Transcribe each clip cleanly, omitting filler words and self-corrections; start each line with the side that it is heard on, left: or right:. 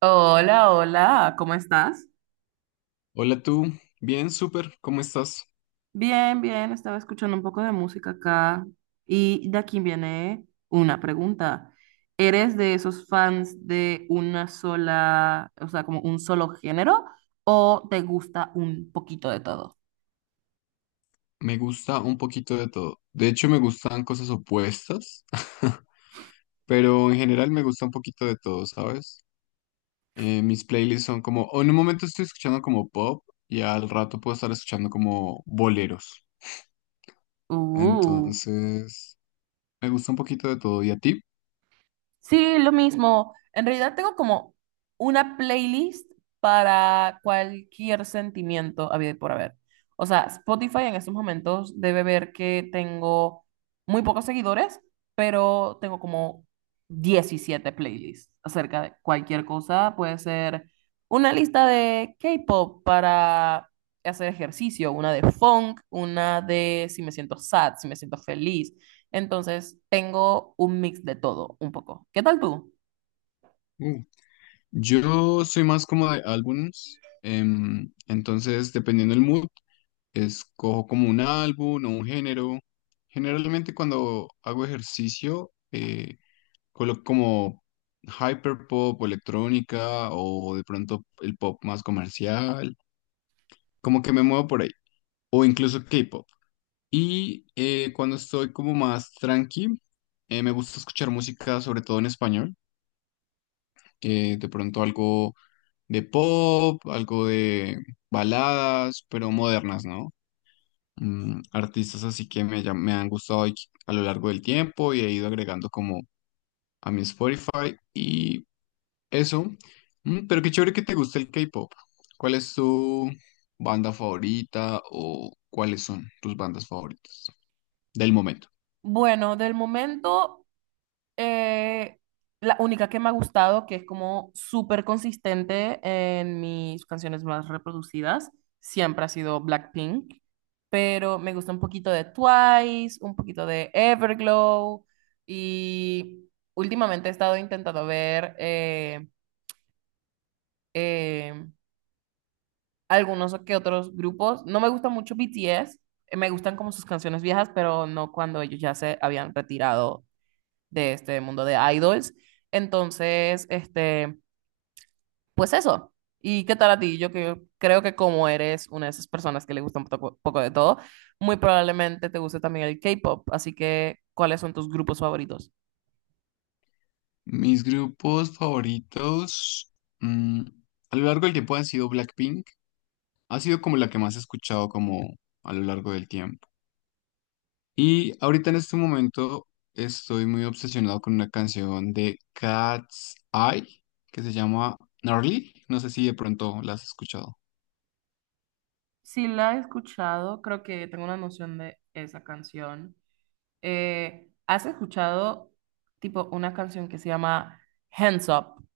right: Hola, hola, ¿cómo estás?
left: Hola tú, bien, súper, ¿cómo estás?
right: Bien, bien, estaba escuchando un poco de música acá y de aquí viene una pregunta. ¿Eres de esos fans de una sola, o sea, como un solo género o te gusta un poquito de todo?
left: Me gusta un poquito de todo. De hecho, me gustan cosas opuestas, pero en general me gusta un poquito de todo, ¿sabes? Mis playlists son como, o en un momento estoy escuchando como pop y al rato puedo estar escuchando como boleros.
right: Uh.
left: Entonces, me gusta un poquito de todo. ¿Y a ti?
right: Sí, lo mismo. En realidad tengo como una playlist para cualquier sentimiento habido y por haber. O sea, Spotify en estos momentos debe ver que tengo muy pocos seguidores, pero tengo como 17 playlists acerca de cualquier cosa. Puede ser una lista de K-pop para hacer ejercicio, una de funk, una de si me siento sad, si me siento feliz entonces, tengo un mix de todo, un poco. ¿Qué tal tú?
left: Yo soy más como de álbumes, entonces dependiendo del mood, escojo como un álbum o un género. Generalmente cuando hago ejercicio, coloco como hyperpop o electrónica o de pronto el pop más comercial, como que me muevo por ahí, o incluso K-pop. Y cuando estoy como más tranqui, me gusta escuchar música sobre todo en español, de pronto algo de pop, algo de baladas, pero modernas, ¿no? Artistas así que me han gustado y a lo largo del tiempo y he ido agregando como a mi Spotify y eso. Pero qué chévere que te guste el K-pop. ¿Cuál es tu banda favorita o cuáles son tus bandas favoritas del momento?
right: Bueno, del momento, eh, la única que me ha gustado, que es como súper consistente en mis canciones más reproducidas, siempre ha sido Blackpink, pero me gusta un poquito de Twice, un poquito de Everglow y últimamente he estado intentando ver eh, algunos que otros grupos. No me gusta mucho BTS, me gustan como sus canciones viejas, pero no cuando ellos ya se habían retirado de este mundo de idols. Entonces, este, pues eso. ¿Y qué tal a ti? Yo que, creo que como eres una de esas personas que le gusta un poco, poco de todo, muy probablemente te guste también el K-pop. Así que, ¿cuáles son tus grupos favoritos?
left: Mis grupos favoritos mm, a lo largo del tiempo han sido Blackpink. Ha sido como la que más he escuchado como a lo largo del tiempo. Y ahorita en este momento estoy muy obsesionado con una canción de Cat's Eye que se llama Gnarly. No sé si de pronto la has escuchado.
right: Sí, la he escuchado, creo que tengo una noción de esa canción. ¿Has escuchado tipo una canción que se llama Hands Up?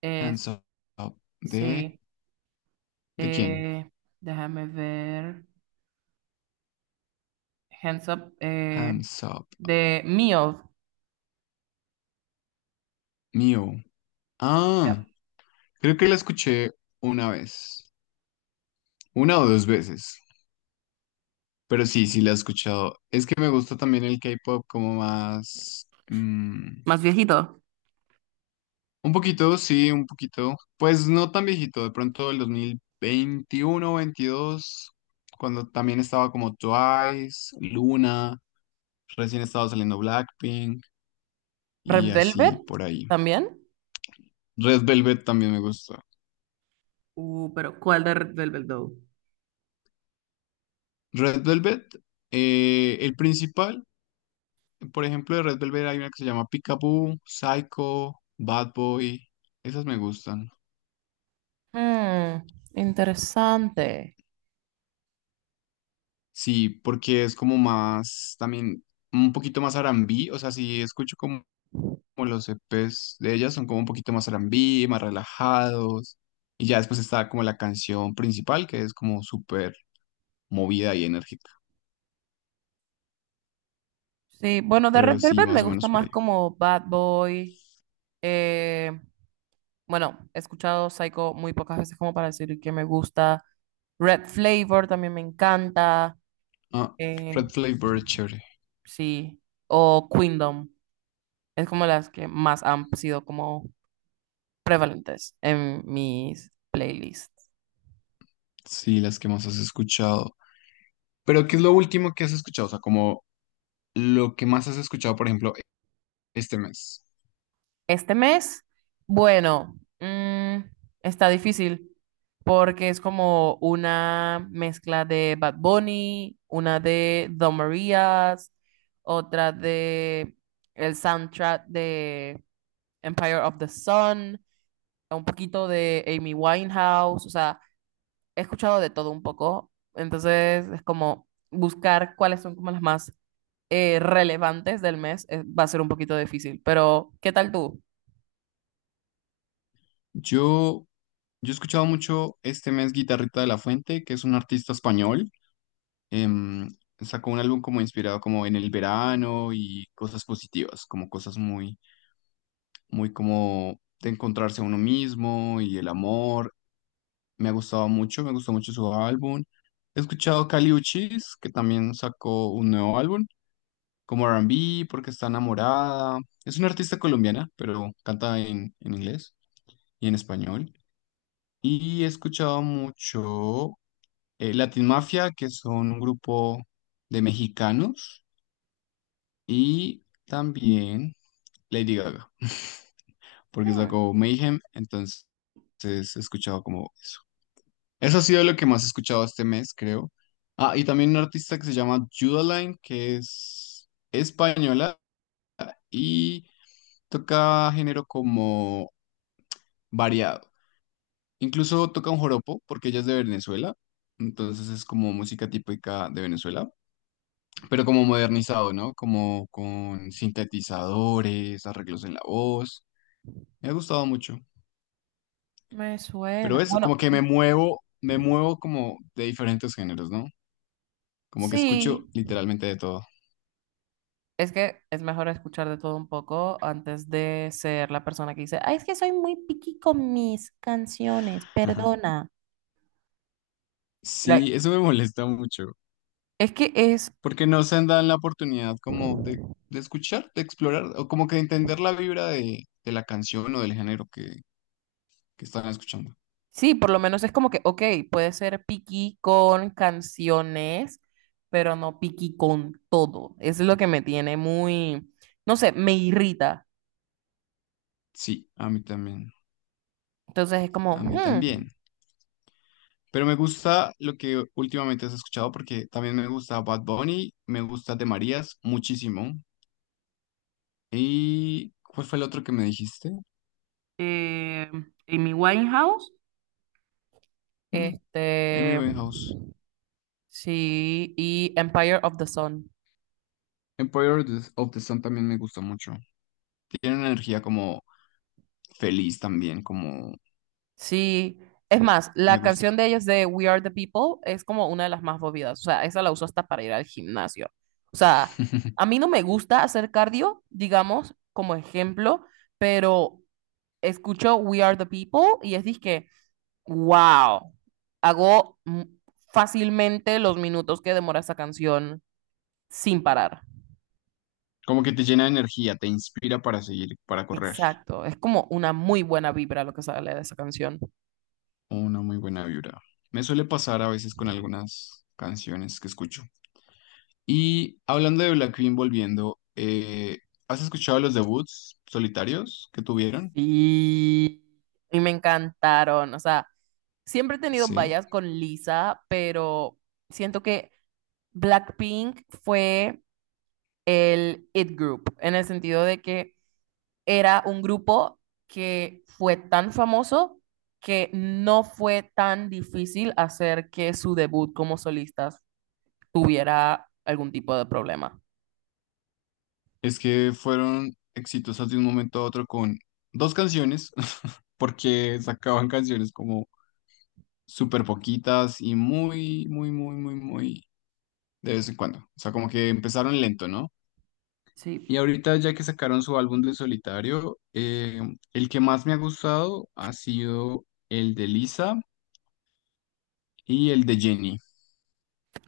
right: Es,
left: Hands Up. ¿De,
right: sí,
left: de quién?
right: eh, déjame ver. Hands Up,
left: Hands Up.
right: de Mio,
left: Mío. Ah,
right: ya.
left: creo que la escuché una vez. Una o dos veces. Pero sí, sí la he escuchado. Es que me gusta también el K-pop como más.
right: Más viejito.
left: Un poquito, sí, un poquito. Pues no tan viejito, de pronto el 2021 22 cuando también estaba como Twice, Luna, recién estaba saliendo Blackpink
right: Red
left: y así
right: Velvet
left: por ahí.
right: también.
left: Red Velvet también me gusta.
right: Pero ¿cuál de Red Velvet Doe?
left: Red Velvet, el principal, por ejemplo, de Red Velvet hay una que se llama Peekaboo, Psycho, Bad Boy, esas me gustan.
right: Mm, interesante.
left: Sí, porque es como más, también un poquito más R&B, o sea, sí escucho como como los EPs de ellas son como un poquito más R&B, más relajados. Y ya después está como la canción principal, que es como súper movida y enérgica.
right: Sí, bueno, de Red
left: Pero sí,
right: Velvet me
left: más o
right: gusta
left: menos por
right: más
left: ahí.
right: como Bad Boy. eh, Bueno, he escuchado Psycho muy pocas veces como para decir que me gusta. Red Flavor también me encanta.
left: Ah,
right: eh,
left: Red Flavor, chévere.
right: sí. O Queendom. Es como las que más han sido como prevalentes en mis playlists.
left: Sí, las que más has escuchado. Pero, ¿qué es lo último que has escuchado? O sea, como lo que más has escuchado, por ejemplo, este mes.
right: Este mes, bueno, está difícil porque es como una mezcla de Bad Bunny, una de Don Marías, otra de el soundtrack de Empire of the Sun, un poquito de Amy Winehouse, o sea, he escuchado de todo un poco, entonces es como buscar cuáles son como las más relevantes del mes, va a ser un poquito difícil, pero ¿qué tal tú?
left: Yo, yo he escuchado mucho este mes Guitarrita de la Fuente, que es un artista español em, sacó un álbum como inspirado como en el verano y cosas positivas, como cosas muy, muy como de encontrarse a uno mismo y el amor. Me ha gustado mucho, me gustó mucho su álbum. He escuchado Kali Uchis, que también sacó un nuevo álbum, como R&B, porque está enamorada. Es una artista colombiana, pero canta en inglés y en español. Y he escuchado mucho Latin Mafia, que son un grupo de mexicanos. Y también Lady Gaga, porque
right: Hmm.
left: sacó Mayhem, entonces he escuchado como eso. Eso ha sido lo que más he escuchado este mes, creo. Ah, y también una artista que se llama Judaline, que es española y toca género como variado. Incluso toca un joropo, porque ella es de Venezuela, entonces es como música típica de Venezuela, pero como modernizado, ¿no? Como con sintetizadores, arreglos en la voz. Me ha gustado mucho.
right: Me suena.
left: Pero es
right: Bueno,
left: como que me muevo como de diferentes géneros, ¿no? Como que escucho
right: sí,
left: literalmente de todo.
right: es que es mejor escuchar de todo un poco antes de ser la persona que dice, ay, es que soy muy picky con mis canciones,
left: Ajá.
right: perdona. Like,
left: Sí, eso me molesta mucho,
right: es que es,
left: porque no se dan la oportunidad como de escuchar, de explorar, o como que de entender la vibra de la canción o del género que están escuchando.
right: sí, por lo menos es como que, ok, puede ser picky con canciones, pero no picky con todo. Eso es lo que me tiene muy, no sé, me irrita.
left: Sí, a mí también,
right: Entonces es como,
left: a mí también. Pero me gusta lo que últimamente has escuchado, porque también me gusta Bad Bunny, me gusta De Marías muchísimo. ¿Y cuál fue el otro que me dijiste?
right: eh, Amy Winehouse,
left: Mm, Amy
right: este.
left: Winehouse.
right: Sí, y Empire of the Sun.
left: Empire of the Sun también me gusta mucho. Tiene una energía como feliz también, como
right: Sí, es más,
left: me
right: la
left: gusta.
right: canción de ellos de We Are the People es como una de las más movidas. O sea, esa la uso hasta para ir al gimnasio. O sea, a mí no me gusta hacer cardio, digamos, como ejemplo, pero escucho We Are the People y es que, wow, hago fácilmente los minutos que demora esa canción sin parar.
left: Como que te llena de energía, te inspira para seguir, para correr.
right: Exacto, es como una muy buena vibra lo que sale de esa canción.
left: Una muy buena vibra. Me suele pasar a veces con algunas canciones que escucho. Y hablando de Blackpink volviendo, ¿has escuchado los debuts solitarios que tuvieron?
right: Y, y me encantaron. O sea, siempre he tenido
left: Sí.
right: vallas con Lisa, pero siento que Blackpink fue el it group, en el sentido de que era un grupo que fue tan famoso que no fue tan difícil hacer que su debut como solistas tuviera algún tipo de problema.
left: Es que fueron exitosas de un momento a otro con dos canciones, porque sacaban canciones como súper poquitas y muy, muy, muy, muy, muy de vez en cuando. O sea, como que empezaron lento, ¿no?
right: Sí,
left: Y ahorita ya que sacaron su álbum de solitario, el que más me ha gustado ha sido el de Lisa y el de Jenny.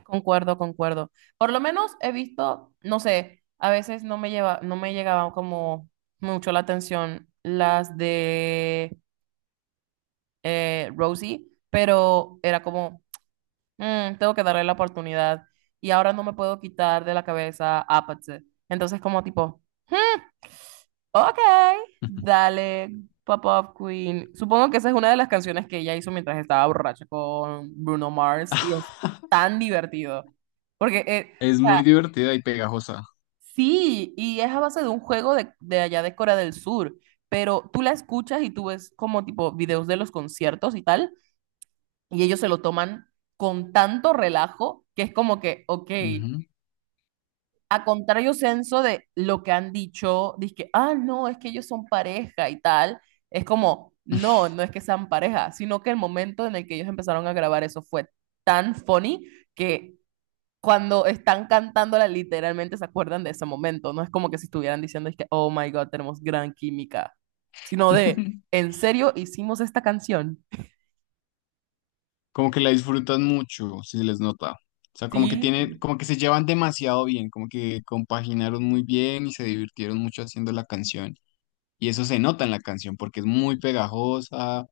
right: concuerdo, concuerdo. Por lo menos he visto, no sé, a veces no me llegaba como mucho la atención las de Rosie, pero era como, "Mm, tengo que darle la oportunidad y ahora no me puedo quitar de la cabeza Apathy". Entonces como tipo, "Hmm, ok, dale, Pop-Up Queen". Supongo que esa es una de las canciones que ella hizo mientras estaba borracha con Bruno Mars y es tan divertido. Porque,
left: Es
right: o sea,
left: muy divertida y pegajosa.
right: sí, y es a base de un juego de allá de Corea del Sur, pero tú la escuchas y tú ves como tipo videos de los conciertos y tal, y ellos se lo toman con tanto relajo que es como que, ok,
left: Ujú.
right: a contrario senso de lo que han dicho, que ah, no, es que ellos son pareja y tal, es como, no, no es que sean pareja, sino que el momento en el que ellos empezaron a grabar eso fue tan funny que cuando están cantándola, literalmente se acuerdan de ese momento. No es como que si estuvieran diciendo, es que, oh my God, tenemos gran química, sino de, ¿en serio hicimos esta canción?
left: Como que la disfrutan mucho, si se les nota. O sea, como que tienen,
right: Sí,
left: como que se llevan demasiado bien, como que compaginaron muy bien y se divirtieron mucho haciendo la canción. Y eso se nota en la canción porque es muy pegajosa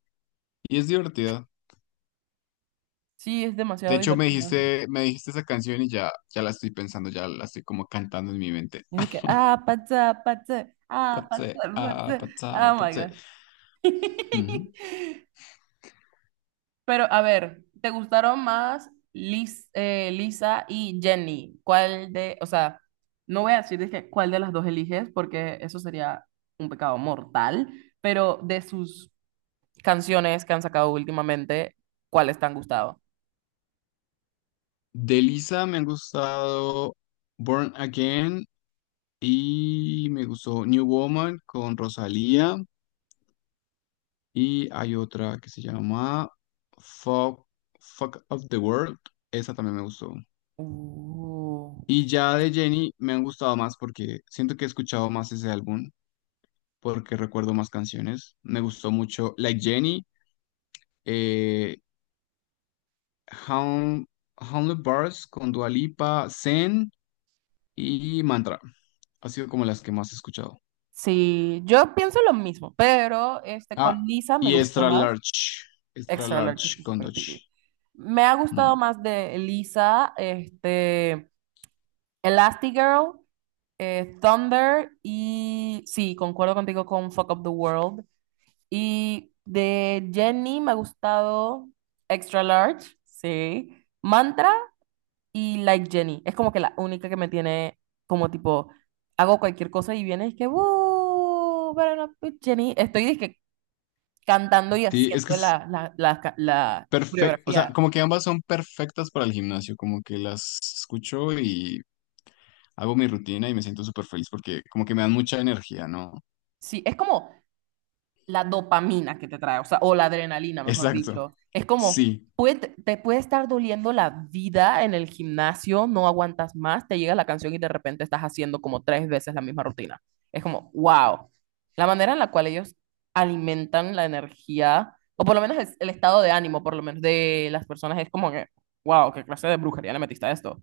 left: y es divertida.
right: sí, es
left: De
right: demasiado
left: hecho, me
right: divertida.
left: dijiste, me dijiste esa canción y ya la estoy pensando, ya la estoy como cantando en mi mente.
right: Es de que, ah,
left: Patse,
right: pata,
left: ah,
right: pata,
left: patsa,
right: oh my
left: patse.
right: God.
left: Ujú.
right: Pero a ver, ¿te gustaron más Lisa y Jenny? ¿Cuál de, o sea, no voy a decir de que- cuál de las dos eliges porque eso sería un pecado mortal, pero de sus canciones que han sacado últimamente, ¿cuáles te han gustado?
left: De Lisa me han gustado Born Again y me gustó New Woman con Rosalía. Y hay otra que se llama Fuck, Fuck of the World. Esa también me gustó.
right: Uh,
left: Y ya de Jenny me han gustado más porque siento que he escuchado más ese álbum, porque recuerdo más canciones. Me gustó mucho Like Jenny, eh, Hound, Hounded Bars con Dua Lipa, Zen y Mantra. Ha sido como las que más he escuchado.
right: Sí, yo pienso lo mismo, pero este, con
left: Ah,
right: Lisa me
left: y
right: gustó
left: Extra
right: más.
left: Large, Extra
right: Extra Large está
left: Large con
right: súper pipí.
left: Dochi.
right: Me ha gustado
left: Mm.
right: más de Lisa, este, Elastigirl. Thunder y sí, concuerdo contigo con Fuck Up the World. Y de Jenny me ha gustado Extra Large, sí. Mantra y Like Jenny. Es como que la única que me tiene como tipo, hago cualquier cosa y viene y es que, "Woo, pero no, pues, Jenny". Estoy dizque cantando y
left: Sí, es que
right: haciendo
left: es
right: la, la, la, la
left: perfecto, o sea,
right: coreografía.
left: como que ambas son perfectas para el gimnasio, como que las escucho y hago mi rutina y me siento súper feliz porque como que me dan mucha energía, ¿no?
right: Sí, es como, la dopamina que te trae, o sea, o la adrenalina, mejor
left: Exacto,
right: dicho. Es como,
left: sí,
right: te puede estar doliendo la vida en el gimnasio, no aguantas más, te llega la canción y de repente estás haciendo como tres veces la misma rutina. Es como, wow. La manera en la cual ellos alimentan la energía, o por lo menos el estado de ánimo, por lo menos de las personas, es como que, wow, qué clase de brujería le metiste a esto.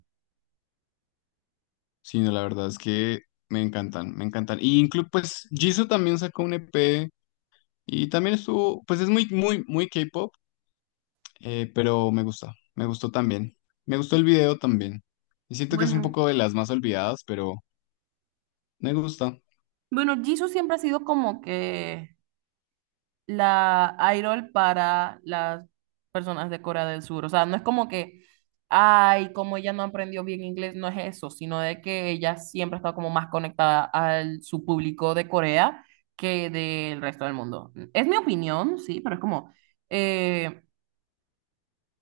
left: sí, no, la verdad es que me encantan, me encantan. Y incluso, pues, Jisoo también sacó un EP y también estuvo, pues es muy, muy, muy K-pop, pero me gusta, me gustó también. Me gustó el video también. Y siento que es un
right: Bueno,
left: poco de las más olvidadas, pero me gusta.
right: bueno, Jisoo siempre ha sido como que la idol para las personas de Corea del Sur. O sea, no es como que, ay, como ella no aprendió bien inglés, no es eso, sino de que ella siempre ha estado como más conectada a su público de Corea que del resto del mundo. Es mi opinión, sí, pero es como, eh,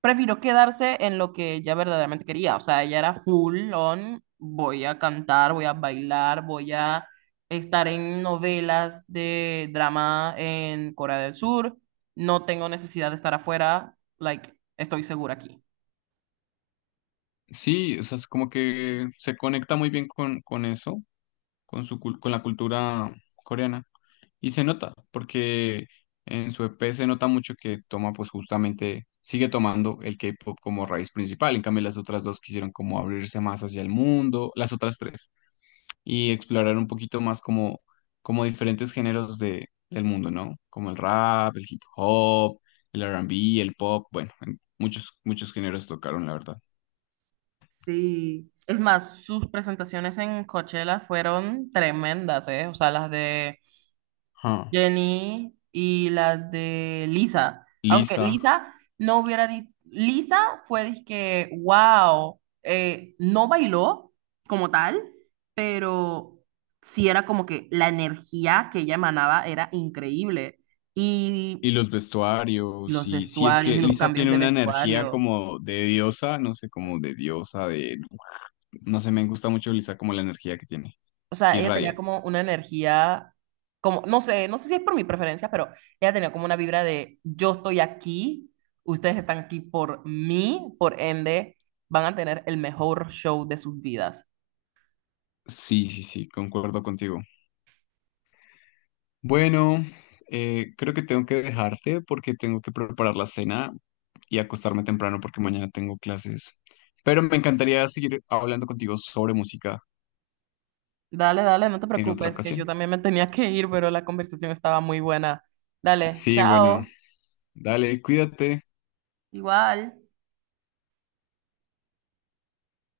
right: prefirió quedarse en lo que ella verdaderamente quería. O sea, ella era full on, voy a cantar, voy a bailar, voy a estar en novelas de drama en Corea del Sur. No tengo necesidad de estar afuera, like, estoy segura aquí.
left: Sí, o sea, es como que se conecta muy bien con, eso, con la cultura coreana. Y se nota, porque en su EP se nota mucho que toma, pues justamente, sigue tomando el K-pop como raíz principal. En cambio, las otras dos quisieron como abrirse más hacia el mundo, las otras tres, y explorar un poquito más como, como diferentes géneros del mundo, ¿no? Como el rap, el hip hop, el R&B, el pop, bueno, en muchos, muchos géneros tocaron, la verdad.
right: Sí. Es más, sus presentaciones en Coachella fueron tremendas, ¿eh? O sea, las de
left: Ah,
right: Jenny y las de Lisa. Aunque
left: Lisa.
right: Lisa no hubiera dicho, Lisa fue que, wow, no bailó como tal, pero sí era como que la energía que ella emanaba era increíble.
left: Y
right: Y
left: los vestuarios,
right: los
left: y sí, es
right: vestuarios
left: que
right: y los
left: Lisa
right: cambios
left: tiene
right: de
left: una energía
right: vestuario.
left: como de diosa, no sé, como de diosa, de No sé, me gusta mucho Lisa como la energía que tiene,
right: O
left: que
right: sea, ella tenía
left: irradia.
right: como una energía, como, no sé, no sé si es por mi preferencia, pero ella tenía como una vibra de yo estoy aquí, ustedes están aquí por mí, por ende, van a tener el mejor show de sus vidas.
left: Sí, sí, sí, concuerdo contigo. Bueno, creo que tengo que dejarte porque tengo que preparar la cena y acostarme temprano porque mañana tengo clases. Pero me encantaría seguir hablando contigo sobre música
right: Dale, dale, no te
left: en otra
right: preocupes, que yo
left: ocasión.
right: también me tenía que ir, pero la conversación estaba muy buena. Dale,
left: Sí, bueno,
right: chao.
left: dale, cuídate.
right: Igual.